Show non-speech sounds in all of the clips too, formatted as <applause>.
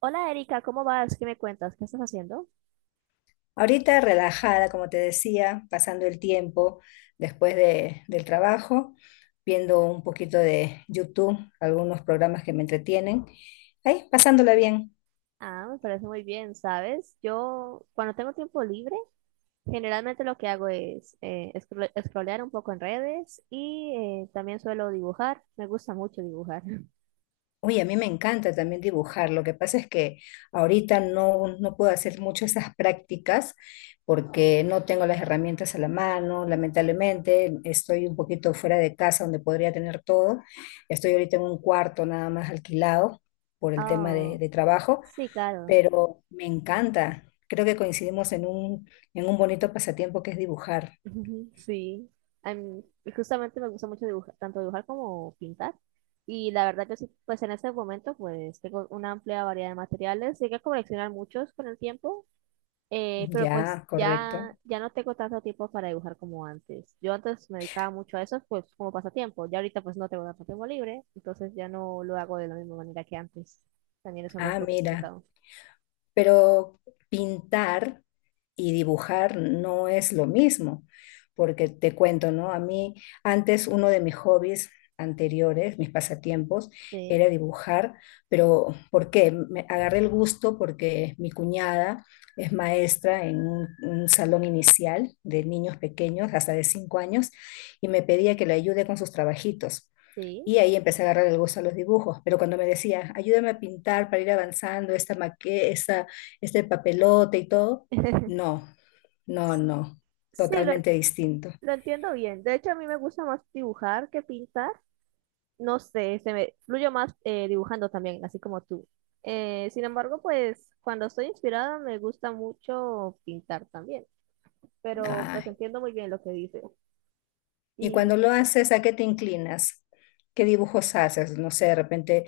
Hola Erika, ¿cómo vas? ¿Qué me cuentas? ¿Qué estás haciendo? Ahorita relajada, como te decía, pasando el tiempo del trabajo, viendo un poquito de YouTube, algunos programas que me entretienen, ahí pasándola bien. Ah, me parece muy bien, ¿sabes? Yo cuando tengo tiempo libre, generalmente lo que hago es scrollear un poco en redes, y también suelo dibujar. Me gusta mucho dibujar. <laughs> Uy, a mí me encanta también dibujar, lo que pasa es que ahorita no puedo hacer mucho esas prácticas porque no tengo las herramientas a la mano, lamentablemente estoy un poquito fuera de casa donde podría tener todo. Estoy ahorita en un cuarto nada más alquilado por el tema Ah, de trabajo, sí, claro. pero me encanta. Creo que coincidimos en un bonito pasatiempo que es dibujar. <laughs> Ujú, sí. Y justamente me gusta mucho dibujar, tanto dibujar como pintar. Y la verdad que sí, pues en este momento pues tengo una amplia variedad de materiales. Llegué a coleccionar muchos con el tiempo. Pero pues Ya, correcto. Ya no tengo tanto tiempo para dibujar como antes. Yo antes me dedicaba mucho a eso, pues como pasatiempo. Ya ahorita pues no tengo tanto tiempo libre, entonces ya no lo hago de la misma manera que antes. También eso es algo un Ah, poco mira, complicado. pero pintar y dibujar no es lo mismo, porque te cuento, ¿no? A mí antes uno de mis hobbies anteriores, mis pasatiempos, era Sí, dibujar, pero ¿por qué? Me agarré el gusto porque mi cuñada es maestra un salón inicial de niños pequeños, hasta de 5 años, y me pedía que le ayude con sus trabajitos. sí. Y ahí empecé a agarrar el gusto a los dibujos, pero cuando me decía, ayúdame a pintar para ir avanzando esta maqueta, esta este papelote y todo, <laughs> no, no, Sí, totalmente distinto. lo entiendo bien. De hecho, a mí me gusta más dibujar que pintar. No sé, se me fluyo más dibujando también, así como tú. Sin embargo, pues cuando estoy inspirada me gusta mucho pintar también. Pero pues Ah, entiendo muy bien lo que dices. y Y cuando lo haces, ¿a qué te inclinas? ¿Qué dibujos haces? No sé, de repente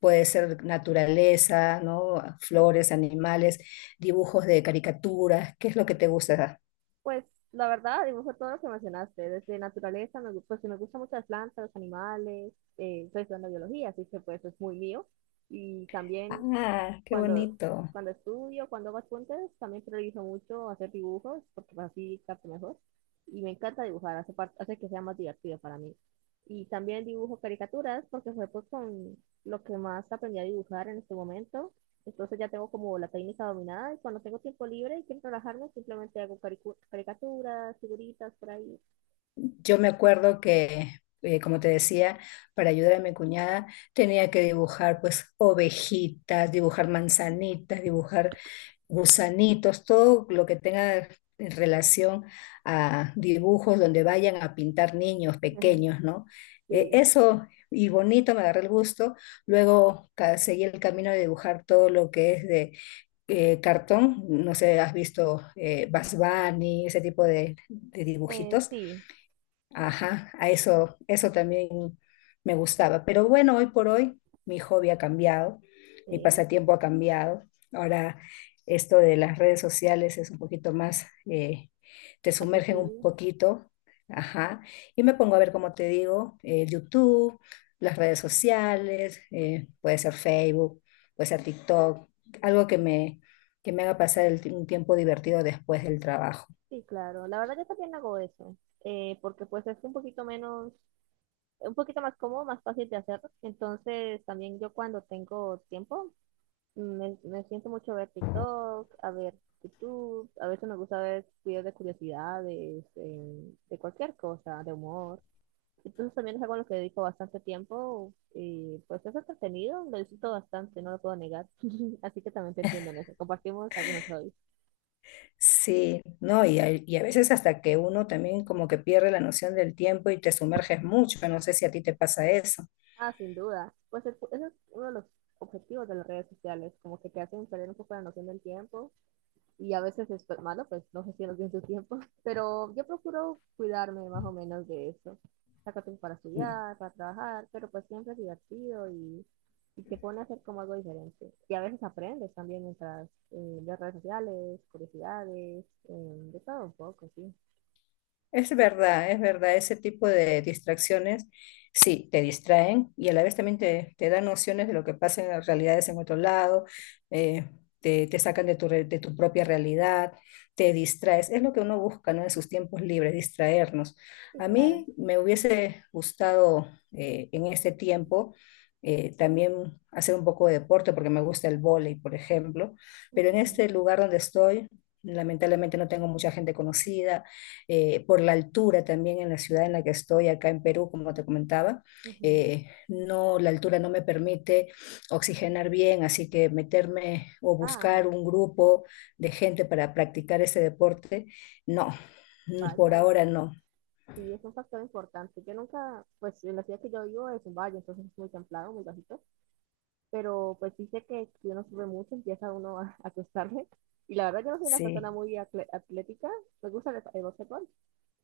puede ser naturaleza, ¿no? Flores, animales, dibujos de caricaturas, ¿qué es lo que te gusta? pues la verdad, dibujo todo lo que mencionaste, desde naturaleza, pues me gustan mucho las plantas, los animales, estoy estudiando biología, así que pues es muy mío. Y también Ah, qué cuando, bonito. cuando estudio, cuando hago apuntes, también priorizo mucho hacer dibujos, porque pues, así capto mejor. Y me encanta dibujar, hace que sea más divertido para mí. Y también dibujo caricaturas, porque fue pues con lo que más aprendí a dibujar en este momento. Entonces ya tengo como la técnica dominada y cuando tengo tiempo libre y quiero relajarme, simplemente hago caricaturas, figuritas por ahí. Yo me acuerdo que, como te decía, para ayudar a mi cuñada tenía que dibujar pues ovejitas, dibujar manzanitas, dibujar gusanitos, todo lo que tenga en relación a dibujos donde vayan a pintar niños <laughs> pequeños, ¿no? Sí, Eso y bonito, me agarré el gusto. Luego seguí el camino de dibujar todo lo que es de cartón, no sé, has visto Bugs Bunny, ese tipo de eh, dibujitos. sí, Ajá, a eso, eso también me gustaba. Pero bueno, hoy por hoy mi hobby ha cambiado, mi sí, pasatiempo ha cambiado. Ahora esto de las redes sociales es un poquito más, te sumergen un accesible. poquito, ajá. Y me pongo a ver, como te digo, YouTube, las redes sociales, puede ser Facebook, puede ser TikTok, algo que me haga pasar un tiempo divertido después del trabajo. Sí, claro. La verdad yo también hago eso, porque pues es un poquito menos, un poquito más cómodo, más fácil de hacer. Entonces también yo cuando tengo tiempo me siento mucho a ver TikTok, a ver YouTube, a veces me gusta ver videos de curiosidades, de cualquier cosa, de humor. Entonces también es algo a lo que dedico bastante tiempo y pues es entretenido, lo disfruto bastante, no lo puedo negar. <laughs> Así que también te entiendo en eso. Compartimos algunos hobbies. Sí, no, y a veces hasta que uno también como que pierde la noción del tiempo y te sumerges mucho, no sé si a ti te pasa eso. Ah, sin duda. Pues ese es uno de los objetivos de las redes sociales, como que te hacen perder un poco la noción del tiempo y a veces es pues, malo, pues no gestionas bien tu tiempo, <laughs> pero yo procuro cuidarme más o menos de eso. Saco tiempo para estudiar, para trabajar, pero pues siempre es divertido y te pone a hacer como algo diferente. Y a veces aprendes también mientras ves redes sociales, curiosidades, de todo un poco, sí. Es verdad, ese tipo de distracciones sí te distraen y a la vez también te dan nociones de lo que pasa en las realidades en otro lado, eh, te sacan de de tu propia realidad, te distraes. Es lo que uno busca, ¿no? En sus tiempos libres, distraernos. Sí, A claro. mí me hubiese gustado en este tiempo también hacer un poco de deporte porque me gusta el vóley, por ejemplo, pero en Mm, este lugar donde estoy, lamentablemente no tengo mucha gente conocida, por la altura también en la ciudad en la que estoy, acá en Perú, como te comentaba. ujú. No, la altura no me permite oxigenar bien, así que meterme o Ah, buscar un grupo de gente para practicar ese deporte, no, por vaya. ahora no, Sí, es un factor importante. Yo nunca, pues en la ciudad que yo vivo es un valle, entonces es muy templado, muy bajito, pero pues sí sé que si uno sube mucho empieza uno a acostarse. Y la verdad yo no soy una sí. persona muy atlética, me gusta el básquetbol.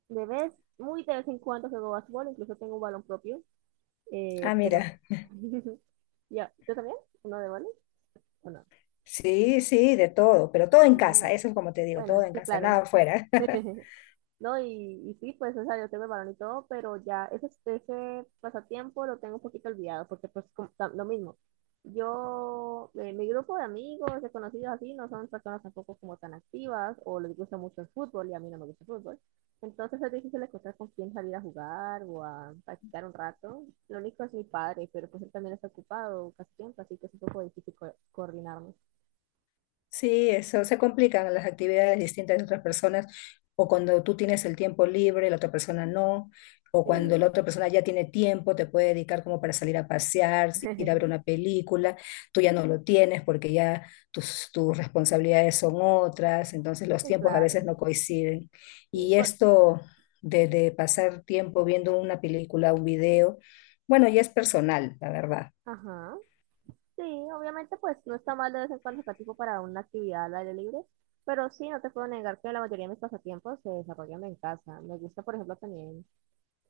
De vez, muy de vez en cuando juego básquetbol, incluso tengo un balón propio, Ah, pero... mira, <laughs> Ya, ¿tú también? ¿Uno de balón? ¿O no? sí, sí, de todo, pero todo Ah, en imagina. casa, eso es como te digo, Bueno, todo en sí, casa, claro. nada afuera. <laughs> <laughs> No, y sí, pues, o sea, yo tengo el balón y todo, pero ya ese pasatiempo lo tengo un poquito olvidado, porque pues lo mismo. Yo, mi grupo de amigos, de conocidos así, no son personas tampoco como tan activas, o les gusta mucho el fútbol, y a mí no me gusta el fútbol. Entonces es difícil encontrar con quién salir a jugar o a practicar un rato. Lo único es mi padre, pero pues él también está ocupado casi siempre, así que es un poco difícil coordinarnos. Sí, eso se complican las actividades distintas de otras personas, o cuando tú tienes el tiempo libre, la otra persona no, o cuando Sí, la otra persona ya tiene tiempo, te puede dedicar como para salir a pasear, ir a ver <laughs> una película, tú ya no lo tienes porque ya tus responsabilidades son otras, entonces los sí, tiempos a claro. veces no coinciden. Sí, Y por... esto de pasar tiempo viendo una película, un video, bueno, ya es personal, la verdad. Ajá. Sí, obviamente pues no está mal de vez en cuando sacar tiempo para una actividad al aire libre, pero sí, no te puedo negar que la mayoría de mis pasatiempos se desarrollan en casa. Me gusta, por ejemplo, también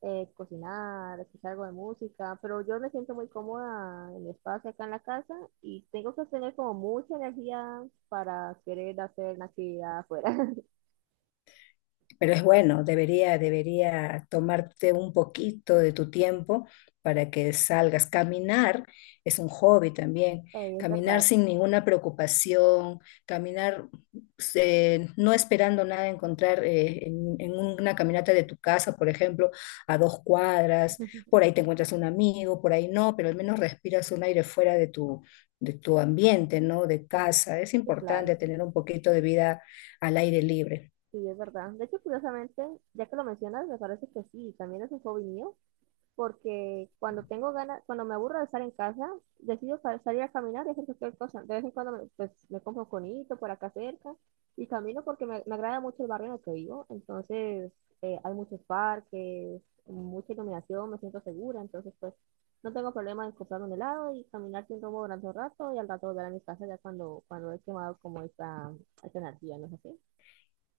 cocinar, escuchar algo de música, pero yo me siento muy cómoda en mi espacio acá en la casa y tengo que tener como mucha energía para querer hacer una actividad afuera. <laughs> Pero es bueno, debería tomarte un poquito de tu tiempo para que salgas. Caminar es un hobby también. Es Caminar verdad, sin ninguna preocupación, caminar no esperando nada encontrar en una caminata de tu casa, por ejemplo, a 2 cuadras. Por ahí te encuentras un amigo, por ahí no, pero al menos respiras un aire fuera de de tu ambiente, ¿no? De casa. Es sí, claro. importante tener un poquito de vida al aire libre. Sí, es verdad. De hecho, curiosamente, ya que lo mencionas, me parece que sí, también es un hobby mío porque cuando tengo ganas, cuando me aburro de estar en casa, decido salir a caminar y hacer cualquier cosa. De vez en cuando pues, me compro un conito por acá cerca y camino porque me agrada mucho el barrio en el que vivo. Entonces, hay muchos parques, mucha iluminación, me siento segura. Entonces, pues, no tengo problema en comprar un helado y caminar sin rumbo durante un rato y al rato volver a mi casa ya cuando he quemado como esta energía, ¿no es así?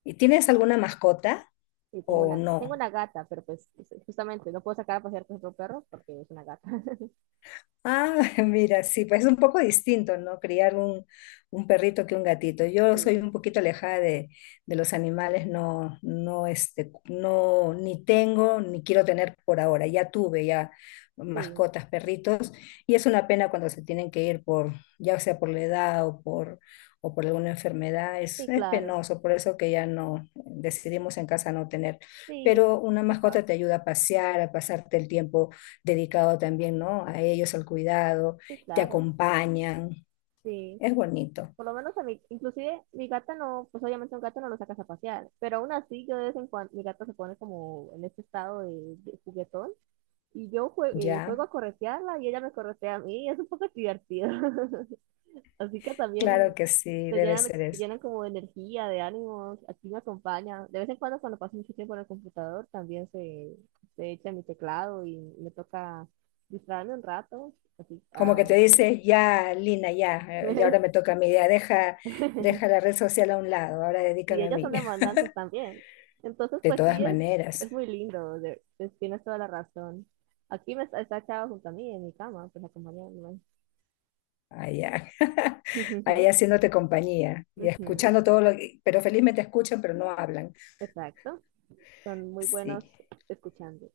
¿Y tienes alguna mascota Y o tengo no? una gata, pero pues justamente no puedo sacar a pasear con otro perro porque es una gata. <laughs> Ah, <laughs> mira, sí, pues es un poco distinto, ¿no? Criar un perrito que un gatito. Yo soy Sí. un poquito alejada de los animales, no, no, este, no, ni tengo, ni quiero tener por ahora. Ya tuve ya Sí, mascotas, perritos, y es una pena cuando se tienen que ir por, ya sea por la edad o por alguna enfermedad, sí, es claro. penoso, por eso que ya no decidimos en casa no tener. Sí, Pero una capaz. mascota te ayuda a pasear, a pasarte el tiempo dedicado también, ¿no? A ellos, al cuidado, Sí, te claro. acompañan, Sí. es bonito, Por lo menos a mí, inclusive mi gata no, pues obviamente un gato no lo sacas a pasear, pero aún así yo de vez en cuando, mi gata se pone como en este estado de juguetón y yo juego ¿ya? a corretearla y ella me corretea a mí, es un poco divertido. <laughs> Así que Claro también que sí, debe ser te eso. llenan como de energía, de ánimos, aquí me acompaña. De vez en cuando cuando paso mucho tiempo en el computador también se echa mi teclado y me toca distraerme un rato, así, Como que ah, te con ella. dices, ya, Lina, ya, y ahora me toca a mí, ya, deja <laughs> la red social a un lado, ahora Sí, dedícame a ellas son mí. <laughs> demandantes también. Entonces, De pues todas sí, maneras, es muy lindo, tienes toda la razón. Aquí me está echado junto a mí en mi cama, pues acompañándome. allá, <laughs> ahí <laughs> haciéndote compañía y Ujú, escuchando todo lo que, pero felizmente escuchan, pero no hablan. exacto, son muy buenos Sí. escuchando.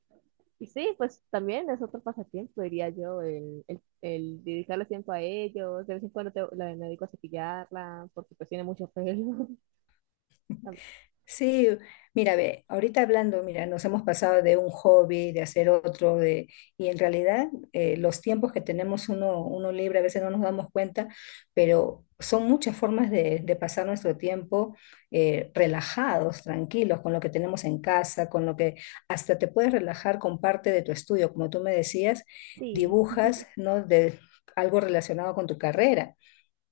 Y sí, pues también es otro pasatiempo, diría yo, el dedicarle tiempo a ellos. De vez en cuando me dedico a cepillarla porque pues tiene mucho pelo. <laughs> Tam- Sí, mira, ve, ahorita hablando, mira, nos hemos pasado de un hobby, de hacer otro, de, y en realidad los tiempos que tenemos uno libre a veces no nos damos cuenta, pero son muchas formas de pasar nuestro tiempo relajados, tranquilos, con lo que tenemos en casa, con lo que hasta te puedes relajar con parte de tu estudio, como tú me decías, sí, dibujas, ¿no? De, algo relacionado con tu carrera.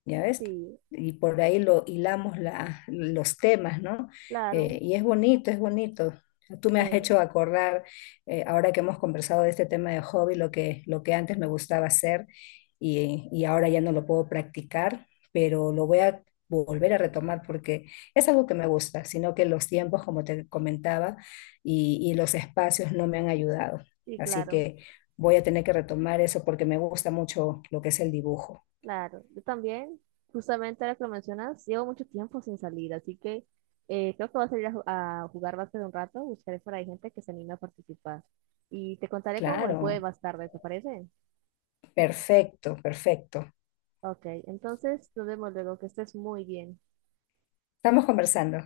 ¿Ya ves? sí, Y por ahí lo hilamos la, los temas, ¿no? claro, Y es bonito, es bonito. Tú me has sí, hecho acordar, ahora que hemos conversado de este tema de hobby, lo que antes me gustaba hacer y ahora ya no lo puedo practicar, pero lo voy a volver a retomar porque es algo que me gusta, sino que los tiempos, como te comentaba, y los espacios no me han ayudado. sí, Así claro, que voy a tener que retomar eso porque me gusta mucho lo que es el dibujo. claro. Yo también, justamente ahora que lo mencionas, llevo mucho tiempo sin salir, así que creo que voy a salir a, a jugar básquet un rato, buscaré por ahí gente que se anime a participar. Y te contaré cómo me fue Claro. más tarde, ¿te parece? Perfecto, perfecto. Ok, entonces nos vemos luego, que estés muy bien. Estamos conversando.